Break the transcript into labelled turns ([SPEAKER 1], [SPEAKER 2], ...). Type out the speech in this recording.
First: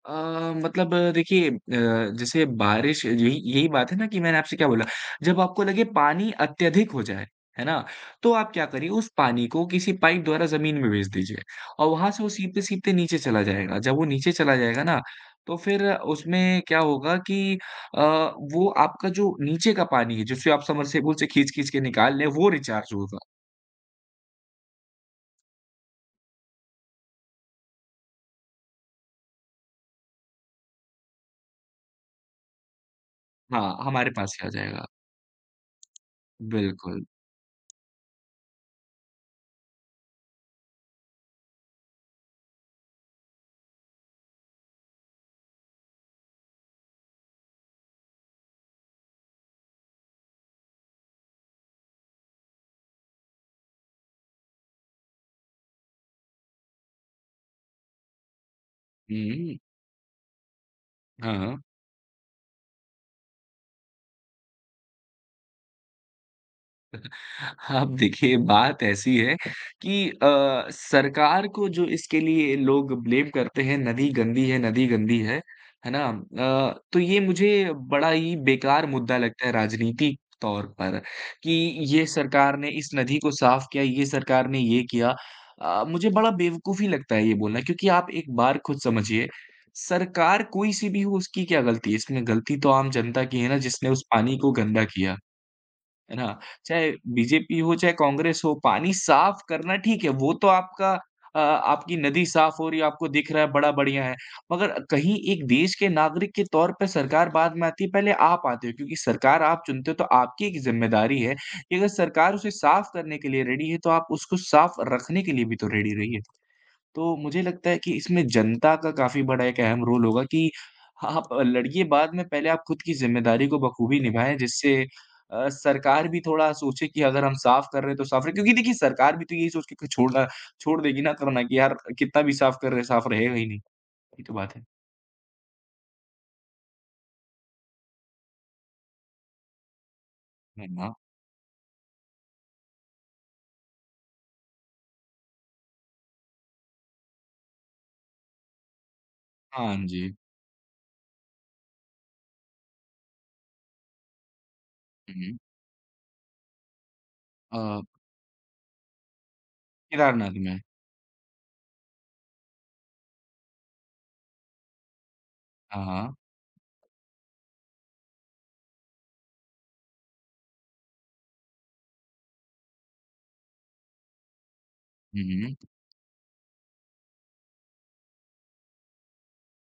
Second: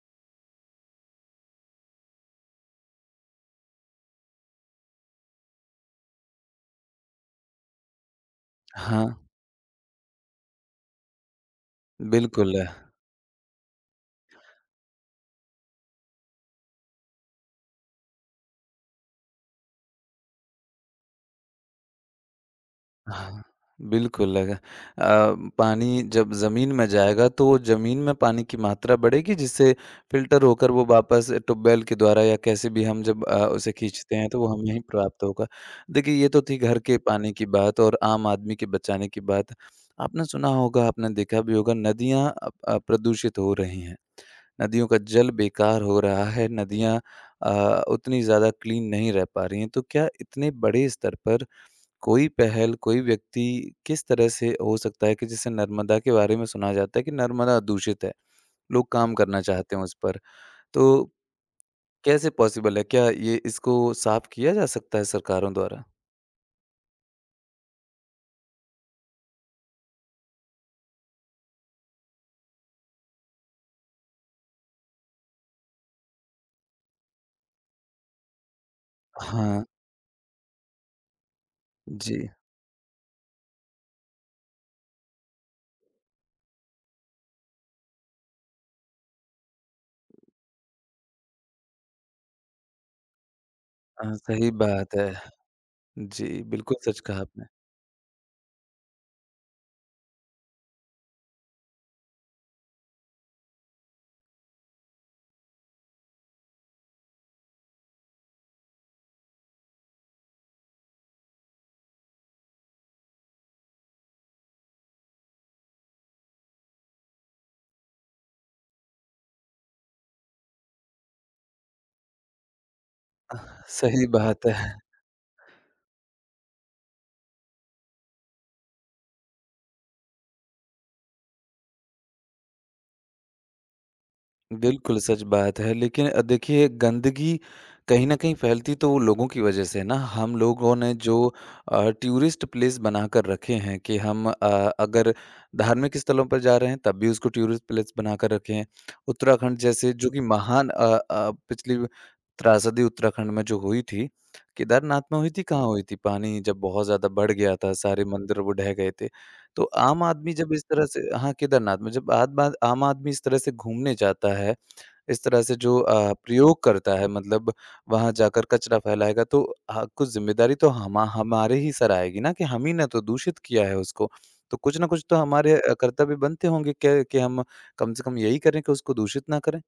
[SPEAKER 1] अ, मतलब देखिए अ, जैसे बारिश यही यही बात है ना कि मैंने आपसे क्या बोला जब आपको लगे पानी अत्यधिक हो जाए, है ना? तो आप क्या करिए उस
[SPEAKER 2] हाँ।
[SPEAKER 1] पानी को किसी पाइप द्वारा ज़मीन में भेज दीजिए और वहाँ से वो
[SPEAKER 2] बिल्कुल।
[SPEAKER 1] सीपते-सीपते नीचे चला जाएगा। जब वो नीचे चला जाएगा ना तो फ़िर उसमें क्या होगा कि अ, वो आपका जो नीचे का पानी है, जिसे आप सबमर्सिबल से खींच-खींच के निकाल रहे हैं, वो रिचार्ज होगा।
[SPEAKER 2] हाँ, बिल्कुल अग अ, पानी जब ज़मीन में जाएगा तो ज़मीन में पानी की मात्रा बढ़ेगी, जिससे फ़िल्टर होकर वो वापस ट्यूबवेल के द्वारा या कैसे भी हम जब अ, उसे
[SPEAKER 1] हाँ, हमारे
[SPEAKER 2] खींचते हैं
[SPEAKER 1] पास
[SPEAKER 2] तो वो
[SPEAKER 1] ही आ
[SPEAKER 2] हमें ही
[SPEAKER 1] जाएगा।
[SPEAKER 2] प्राप्त होगा। देखिए, ये तो थी घर के
[SPEAKER 1] बिल्कुल।
[SPEAKER 2] पानी की बात और आम आदमी के बचाने की बात। आपने सुना होगा, आपने देखा भी होगा, नदियाँ अ अ, प्रदूषित हो रही हैं। नदियों का जल बेकार हो रहा है, नदियाँ अ, उतनी ज़्यादा क्लीन नहीं रह पा रही हैं। तो क्या इतने बड़े स्तर पर कोई पहल, कोई व्यक्ति किस तरह से हो सकता है कि जैसे नर्मदा के बारे में सुना जाता है कि नर्मदा दूषित है। लोग काम करना
[SPEAKER 1] हुँ।
[SPEAKER 2] चाहते हैं उस पर, तो
[SPEAKER 1] हाँ, हाँ।
[SPEAKER 2] कैसे पॉसिबल है? क्या ये इसको साफ़ किया जा सकता है सरकारों द्वारा?
[SPEAKER 1] अब देखिए बात ऐसी है कि अ, सरकार को जो इसके लिए लोग ब्लेम करते हैं, नदी गंदी है, नदी गंदी है, है ना? अ, तो ये मुझे बड़ा ही बेकार मुद्दा लगता है
[SPEAKER 2] हाँ।
[SPEAKER 1] राजनीतिक तौर पर कि ये
[SPEAKER 2] जी।
[SPEAKER 1] सरकार ने इस नदी को साफ़ किया, ये सरकार ने ये किया। अ, मुझे बड़ा बेवकूफ़ी लगता है ये बोलना क्योंकि आप एक बार ख़ुद समझिए, सरकार कोई-सी भी हो उसकी क्या ग़लती है? इसमें ग़लती तो आम जनता की है ना जिसने उस
[SPEAKER 2] हाँ,
[SPEAKER 1] पानी
[SPEAKER 2] सही
[SPEAKER 1] को गंदा
[SPEAKER 2] बात है।
[SPEAKER 1] किया। है ना?
[SPEAKER 2] जी, बिल्कुल
[SPEAKER 1] चाहे
[SPEAKER 2] सच कहा आपने।
[SPEAKER 1] बीजेपी हो, चाहे कांग्रेस हो, पानी साफ़ करना ठीक है वो तो आपका अ अ, आपकी नदी साफ़ हो रही है, आपको दिख रहा है, बड़ा बढ़िया है। मगर कहीं एक देश के नागरिक के तौर पे सरकार बाद में आती है, पहले आप आते हो। क्योंकि सरकार आप चुनते हो तो आपकी एक ज़िम्मेदारी है कि अगर सरकार उसे साफ़ करने के लिए रेडी है तो आप उसको साफ़ रखने के लिए भी तो रेडी रहिए। तो मुझे लगता है कि इसमें जनता का काफ़ी बड़ा एक अहम रोल होगा कि आप लड़िए बाद में, पहले आप ख़ुद की ज़िम्मेदारी को बखूबी
[SPEAKER 2] सही
[SPEAKER 1] निभाएँ
[SPEAKER 2] बात है।
[SPEAKER 1] जिससे अ, सरकार भी थोड़ा सोचे कि अगर हम साफ़ कर रहे तो साफ़ रहे क्योंकि देखिए सरकार भी तो यही सोच के कि छोड़ ना छोड़ देगी ना करना कि यार कितना भी साफ़ कर रहे, साफ़ रहेगा ही नहीं। यही तो बात है।
[SPEAKER 2] बिल्कुल, सच बात है। लेक़िन अ, देखिए गंदगी कहीं न कहीं फ़ैलती तो लोगों की वजह से है ना। हम
[SPEAKER 1] हुँ,
[SPEAKER 2] लोगों ने
[SPEAKER 1] हाँ।
[SPEAKER 2] जो अ, टूरिस्ट प्लेस बनाकर रखे हैं कि हम अ, अगर धार्मिक स्थलों पर जा रहे हैं तब भी उसको टूरिस्ट प्लेस बनाकर रखे हैं। उत्तराखंड
[SPEAKER 1] हाँ
[SPEAKER 2] जैसे जो
[SPEAKER 1] जी।
[SPEAKER 2] कि महान अ अ, पिछली त्रासदी उत्तराखंड में जो हुई थी, केदारनाथ
[SPEAKER 1] हुँ,
[SPEAKER 2] में हुई
[SPEAKER 1] हुँ।
[SPEAKER 2] थी, कहाँ हुई थी? पानी जब बहुत ज़्यादा बढ़ गया था,
[SPEAKER 1] अ
[SPEAKER 2] सारे मंदिर वो ढह गए थे। तो आम आदमी
[SPEAKER 1] केदारनाथ
[SPEAKER 2] जब
[SPEAKER 1] में।
[SPEAKER 2] इस तरह से हाँ, केदारनाथ में जब बार-बार आम आदमी इस तरह से घूमने जाता है, इस तरह से जो
[SPEAKER 1] हाँ,
[SPEAKER 2] अ,
[SPEAKER 1] हाँ।
[SPEAKER 2] प्रयोग करता है मतलब वहाँ जाकर कचरा फ़ैलाएगा तो अ, कुछ ज़िम्मेदारी तो हमा हमारे ही सर आएगी ना कि हम ही ने तो दूषित किया है उसको। तो कुछ ना कुछ तो
[SPEAKER 1] हुँ,
[SPEAKER 2] हमारे
[SPEAKER 1] हुँ।
[SPEAKER 2] अ, कर्तव्य बनते होंगे कि कि हम कम से कम यही करें कि उसको दूषित ना करें।